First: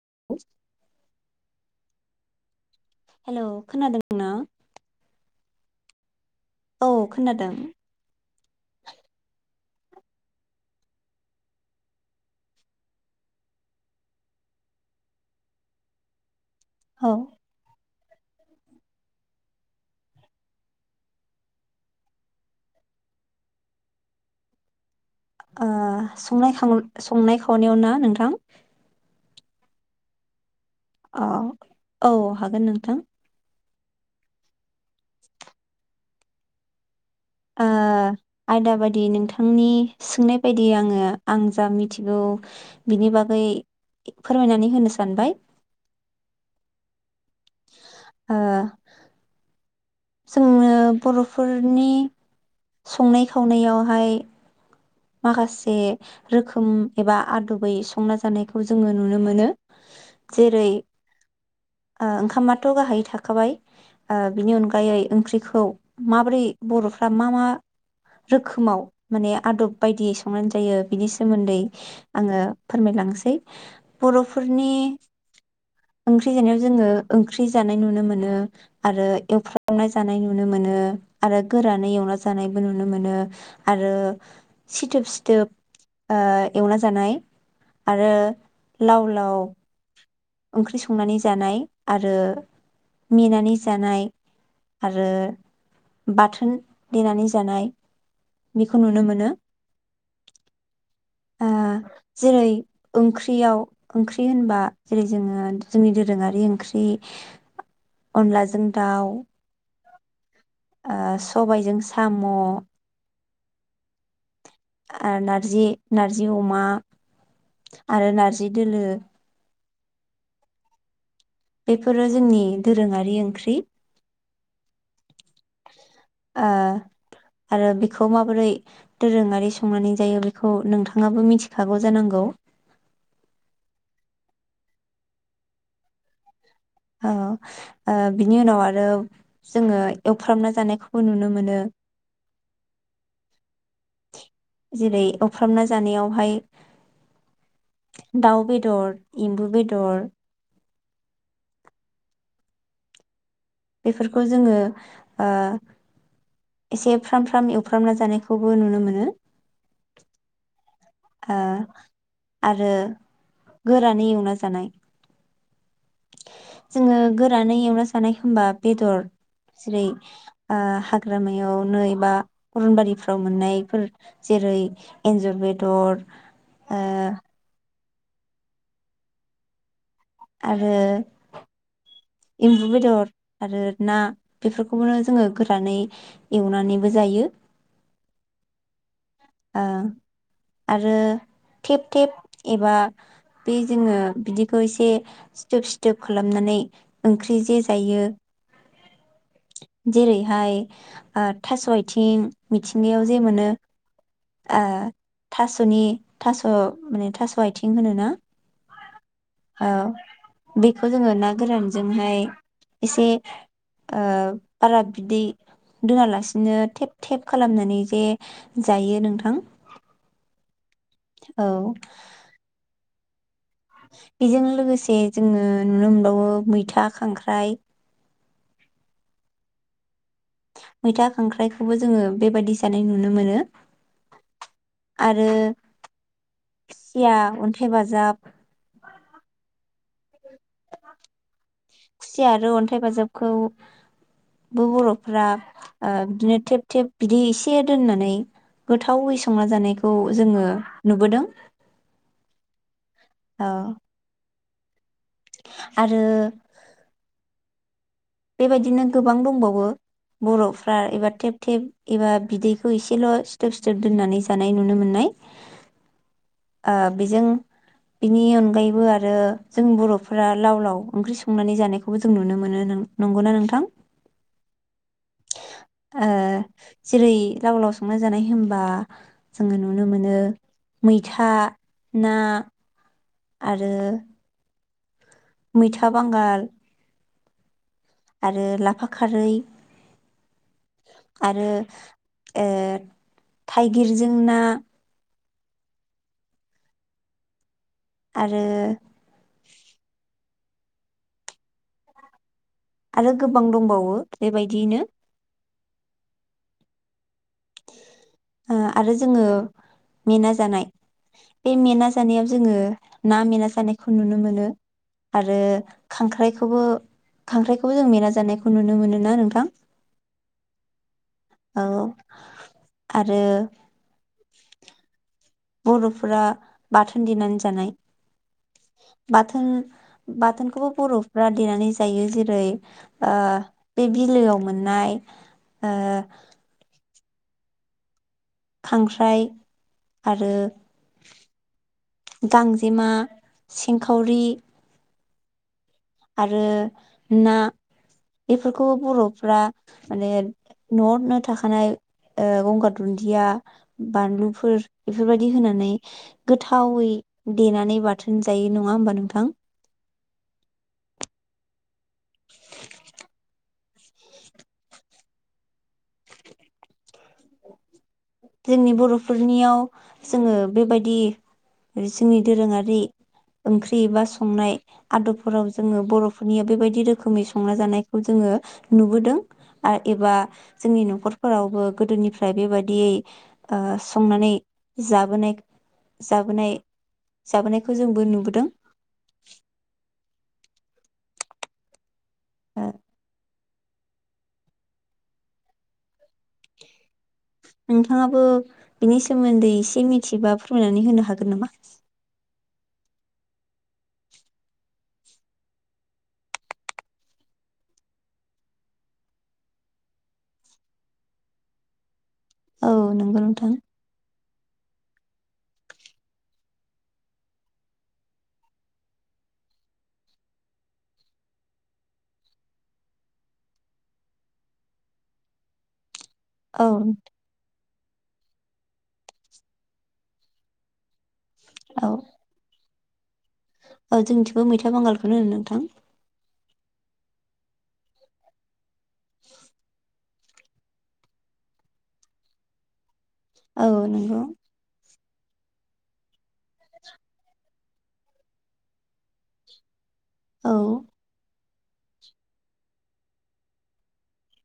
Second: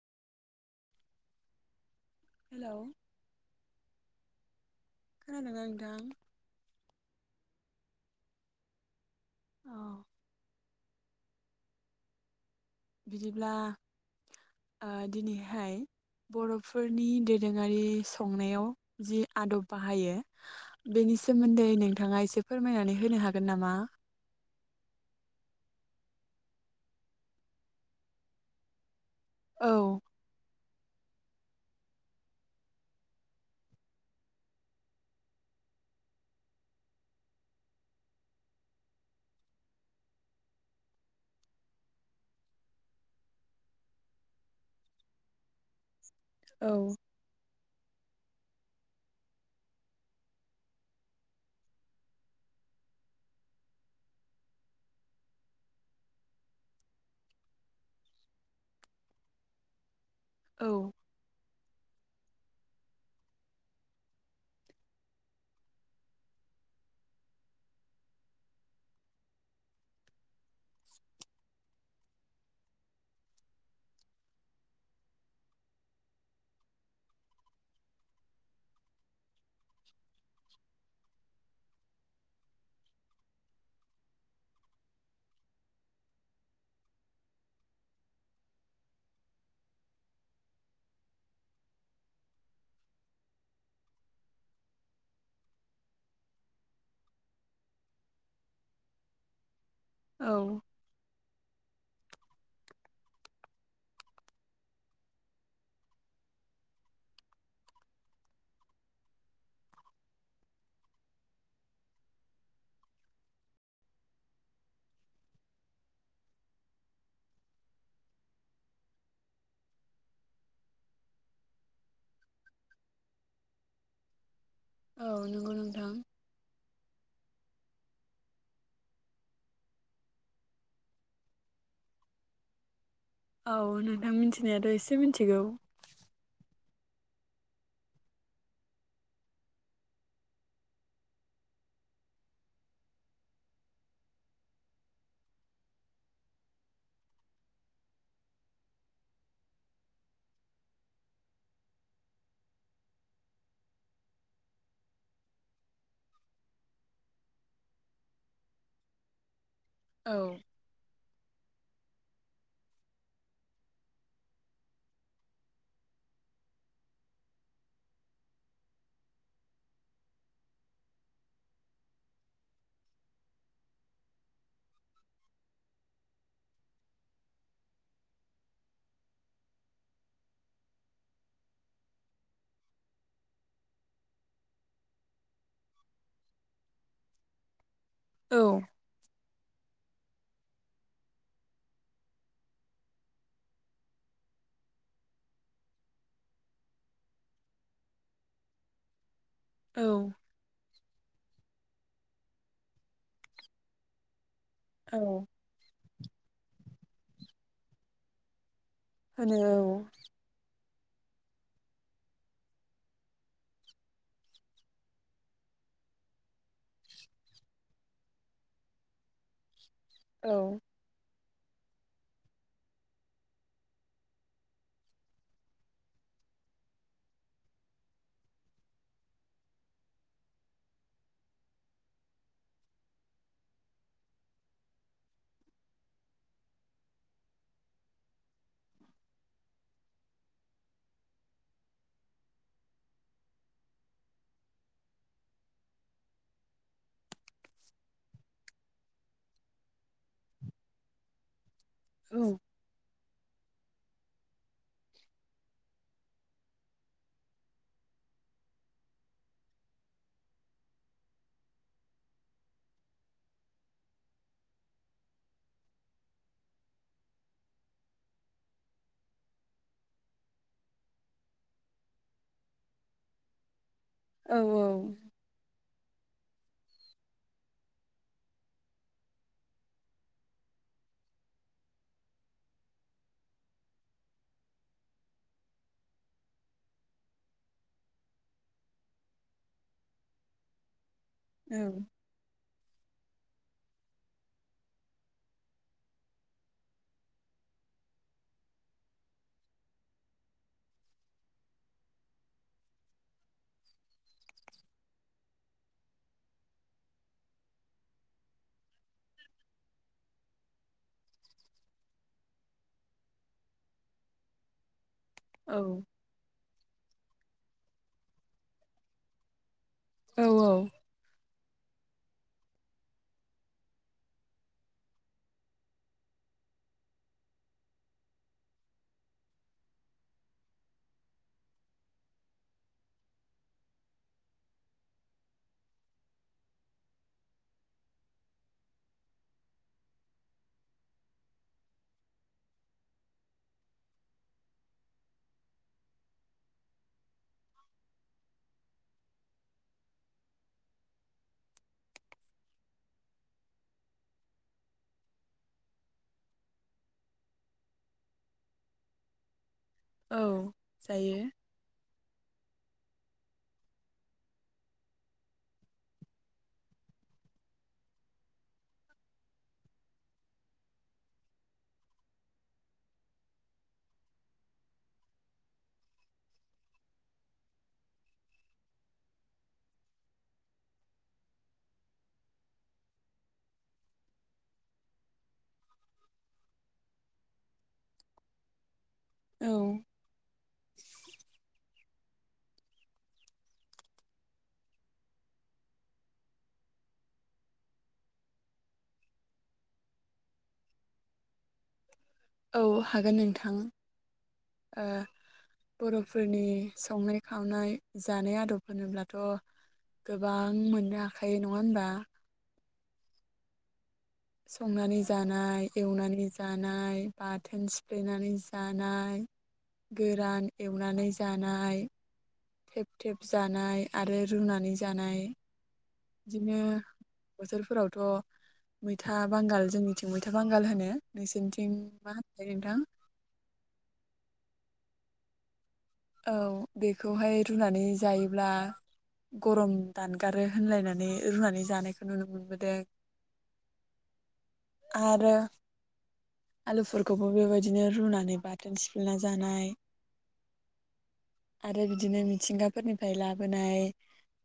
[inaudible] हेल' हेल' खोनादोंना? खोनादोंना नोंथां? औ खोनादों। औ बिदिब्ला ओ दिनैहाय बर'फोरनि औ दोरोङारि संनायाव जि आदब बाहायो बेनि सोमोन्दै नोंथाङा एसे फोरमायनानै होनो हागोन नामा? ओ संनाय संनाय खावनायाव ना नोंथां? औ औ औ हागोन नोंथां। ओ आयदा बायदि नोंथांनि सोंनाय बायदि आङो आं जा मिथिगौ बिनि बागै फोरमायनानै होनो सानबाय। औ ओ जोंनो बर'फोरनि संनाय खावनायावहाय माखासे रोखोम एबा आदबै संना जानायखौ जोङो नुनो मोनो। जेरै औ ओंखामाथ' गाहायै थाखाबाय। बिनि अनगायै ओंख्रिखौ माबोरै बर'फ्रा मा मा रोखोमाव माने आदब बायदियै संनानै जायो बिनि सोमोन्दै आङो फोरमायलांसै बर'फोरनि नि ओंख्रि जानायाव जोङो ओंख्रि जानाय नुनो मोनो आरो एवफ्रावनाय जानाय नुनो मोनो। मोनो आरो गोरानै एवना जानायबो नुनो मोनो आरो सिथोब सिथोब एवना जानाय आरो लाव लाव ओंख्रि संनानै जानाय आरो मिनानै जानाय आरो बाथोन देनानै जानाय बेखौ नुनो मोनो। औ। ओ जेरै ओंख्रियाव ओंख्रि होनबा जेरै जोङो जोंनि दोरोङारि ओंख्रि अनलाजों दाउ ओ सबायजों साम' आरो नारजि नारजि अमा आरो नारजि दोलो बेफोरो जोंनि दोरोङारि ओंख्रि औ नंगौ नोंथां ओ आरो बेखौ माबोरै दोरोङारि संनानै जायो बेखौ नोंथाङाबो मिथिखागौ जानांगौ। नंगौ। औ नोंथां मिथिनायाथ' एसे मिथिगौ औ बिनि उनाव आरो जोङो एवफ्रामना जानायखौबो नुनो मोनो। [inaudible] जेरै एवफ्रामना जानायावहाय दाउ बेदर एमबु बेदर बेफोरखौ जोङो एसे फ्राम फ्राम एवफ्रामना जानायखौबो नुनो मोनो। औ। आरो गोरानै एवना जानाय जोङो गोरानै एवना जानाय होनबा बेदर जेरै हाग्रामायाव नै बा अरनबारिफ्राव मोननायफोर जे जेरै एन्जर बेदर ओ आरो एम्बु बेदर आरो ना बेफोरखौबोनो जोङो गोरानै एवनानैबो जायो। [inaudible] औ। आरो थेब थेब एबा बे जोङो बिदिखौ एसे सिथोब सिथोब खालामनानै ओंख्रि जे जायो। औ जेरैहाय थास' आथिं मिथिंगायाव जे मोनो ओ औ थास'नि थास' माने थास' आथिं होनो ना। होनो औ। बेखौ जोङो ना गोरानजोंहाय एसे ओ बारा बिदै दोनालासिनो थेब थेब खालामनानै जे जायो हायो नोंथां। औ। औ। बेजों लोगोसे जोङो नुनो मोनबावो मैथा खांख्राइ। मैथा खांख्राइखौबो जोङो बेबायदि जानाय नुनो मोनो। आरो खुसिया अन्थाय बाजाब। खुसियाआरो अन्थाइ बाजाबखौ ब-बर'फ्रा बिदिनो थेब थेब बिदै एसे दोननानै गोथावै संना जानायखौ जोङो नुबोदों। [inaudible] औ। आरो बेबायदिनो गोबां दंबावो। बर'फ्रा एबा थेब थेब एबा बिदैखौ एसेल' सिथोब सिथोब दोननानै जानाय नुनो मोन्नाय जायो। ओ बेजों बिनि अनगायैबो आरो जों बर' फोरा लाव लाव ओंख्रि संनानै जानायखौबो जों नुनो मोनो नों नंगौना नोंथां? औ औ। ओ जेरै लाव लाव संना जानाय होनबा जोङो नुनो मोनो मैथा ना आरो मैथा बांगाल आरो लाफा खारै आरो औ ए थाइगिर जों ना आरो आरो गोबां दंबावो बेबायदि यैनो ओ आरो जोङो मेना जानाय बे मेना जानायाव जोङो ना मेना जानायखौ नुनो मोनो। आरो खांख्राइ खौबो खांख्राइ खौबो जों मेना जानायखौ नुनो मोनो ना नोंथां? औ औ। औ आरो बर'फोरा बाथोन दिनानै जानाय। बाथोन बाथोन खौबो बर'फ्रा देनानै जायो जेरै ओ बे बिलो आव मोननाय ओ खांख्राइ आरो गांजेमा सिं खावरि आरो ना बेफोरखौ बर'फ्रा माने न'आवनो थाखानाय गंगार दुन्दिया, बानलु फोर बेफोर बायदि होनानै गोथावै देनानै बाथोन जायो नङा होमबा नोंथां? औ जायो। [inaudible] जोंनि बर'फोर नियाव जोङो बेबायदि जोंनि दोरोङारि ओंख्रि एबा संनाय आदब फोराव जोङो बर' फोरनिया बेबायदि रोखोमै संना जानायखौ जोङो नुबोदों आरो एबा जोंनि न'खर फोरावबो गोदो निफ्राय बेबायदि ओ संनानै जाबोनाय जाबोनाय जाबोनायखौ जोंबो नुबोदों। औ। ओ। नोंथाङाबो बिनि सोमोन्दै एसे मिथिबा फोरमायनानै होनो हागोन नामा? औ हागोन नोंथां। ओ बर' फोरनि संनाय खावनाय जानाय आदब होनोब्लाथ गोबां मोननो हाखायो नङा होनबा? औ नंगौ नोंथां। संनानै जानाय एवनानै जानाय बाथोन सिफ्ले नानै जानाय गोरान एवनानै जानाय थेब थेब जानाय आरो रुनानै जानाय बिदिनो औ बोथोर फोरावथ मैथा बांगाल जोंनिथिं मैथा बांगाल होनो नोंसोर निथिं मा होनोथाय नोंथां? ओ जोंनि थिंबो मैथा बांगाल खौनो होनो नोंथां। औ बेखौ हाय रुनानै जायोब्ला गरम दान गारो होनलायनानै रुनानै जानायखौ नुनो मोनबोदों। औ नंगौ। आरो आलु फोरखौबो बेबायदि बिदिनो रुनानै बाथोन सिफ्लेना जानाय औ। आरो बिदिनो मिथिंगाफोरनिफ्राय लाबोनाय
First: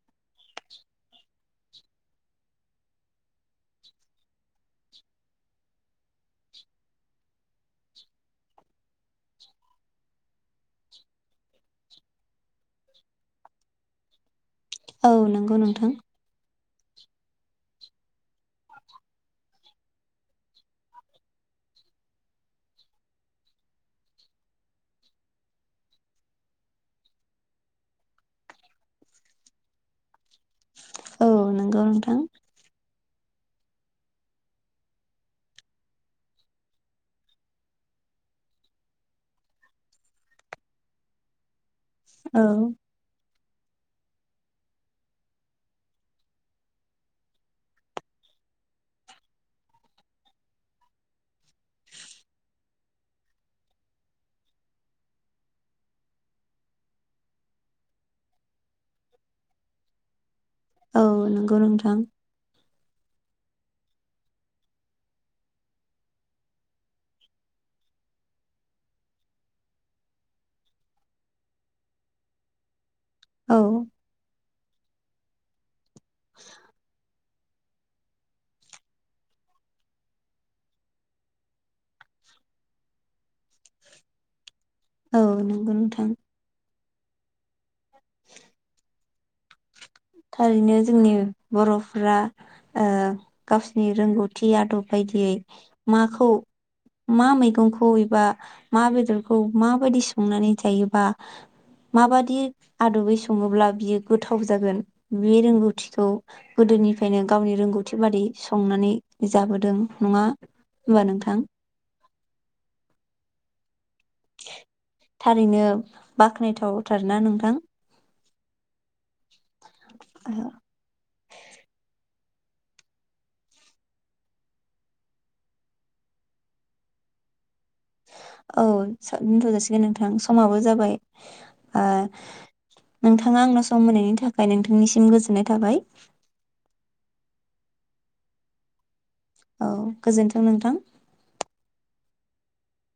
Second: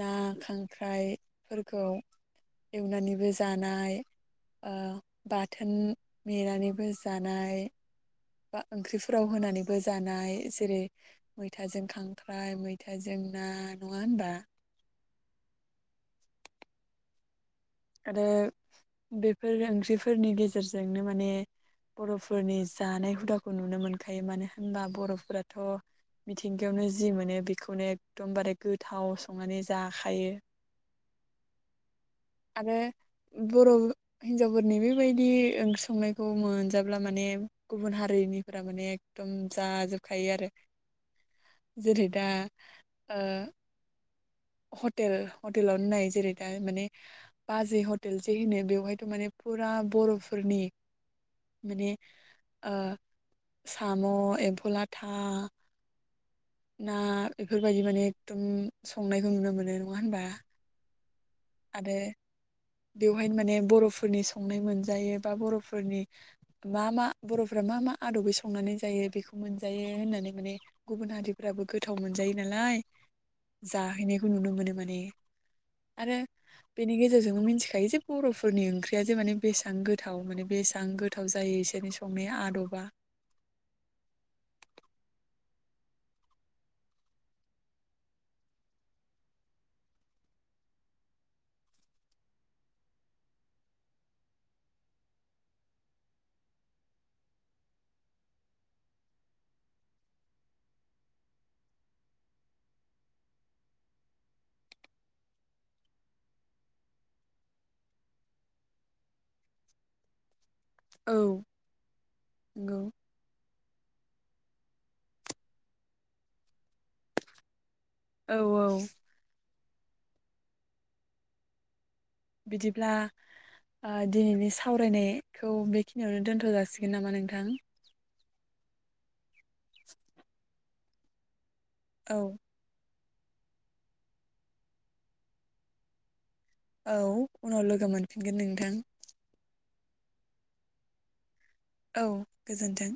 ना खांख्राइफोरखौ एवनानैबो जानाय ओ बाथोन मेनानैबो जानाय बा ओंख्रिफोराव होनानैबो जानाय जेरै मैथाजों खांख्राइ मैथाजों ना नङा होनबा? औ नंगौ नोंथां। आरो बेफोर ओंख्रिफोरनि गेजेरजोंनो माने बर'फोरनि जानाय हुदाखौ नुनो मोनखायो मानो होनबा बर'फोराथ' मिथिंगायावनो जि मोनो बेखौनो एकदमबारे गोथाव संनानै जाखायो। औ नोंगौ नोंथां। आरो बर'हिनजावफोरनि बेबायदि ओंख्रि संनायखौ मोनजाब्ला माने गुबुन हारिनिफोरा माने एकदम जाजोबखायो आरो। [inaudible] जेरै दा औ ओ हटेल हटेलावनो नाय जेरै दा माने बाजै हटेल जे होनो बेवहाय र' माने फुरा बर'फोरनि माने ओ साम, ' एम्फौ लाथा, ना बेफोरबायदि माने एकदम संनायखौ नुनो मोनो। नङा होनबा? औ नंगौ आरो नोंथां। बेवहायनो माने बर'फोरनि संनाय मोनजायो बा बर'फोरनि मा मा बर'फोरा मा मा आदबै संनानै जायो बेखौ मोनजायो होननानै माने गुबुन हारिफ्राबो गोथाव मोनजायो नालाय लाय औ जाहैनायखौ नुनो मोनो माने आरो बेनि गे मिथिखायो जे बर'फोरनि ओंख्रिया जे माने बेसेबां गोथाव माने बेसेबां गोथाव जायो एसोरनि संनाया आदबा। [inaudible] औ नंगौ नोंथां। थारैनो जोंनि बर'फ्रा ओ गावसिनि रोंगौथि आदब बाय दियै माखौ मा मैगंखौ एबा मा बेदरखौ माबायदि संनानै जायोबा माबादि आदबै सङोब्ला बियो गोथाव जागोन बे रोंगौथिखौ गोदोनिफ्रायनो गावनि रोंगौथि बादि संनानै जाबोदों। नङा होनबा औ नोंथां? नंगौ। थारैनो बाख्नायथावथार ना नोंथां? औ औ। [inaudible] बिदिब्ला ओ दिनैनि सावरायनायखौ बेखिनियावनो दोनथ' जासिगोन नामा नोंथां? औ दोनथ' जाासिगोन नोंथां समाबो जाबाय ओ औ नोंथाङा आंनो सम होनायनि थाखाय नोंथांनिसिम गोजोननाय थाबाय। औ उनाव लोगो मोनफिनगोन नोंथां। औ गोजोन्थों नोंथां। औ गोजोन्थों।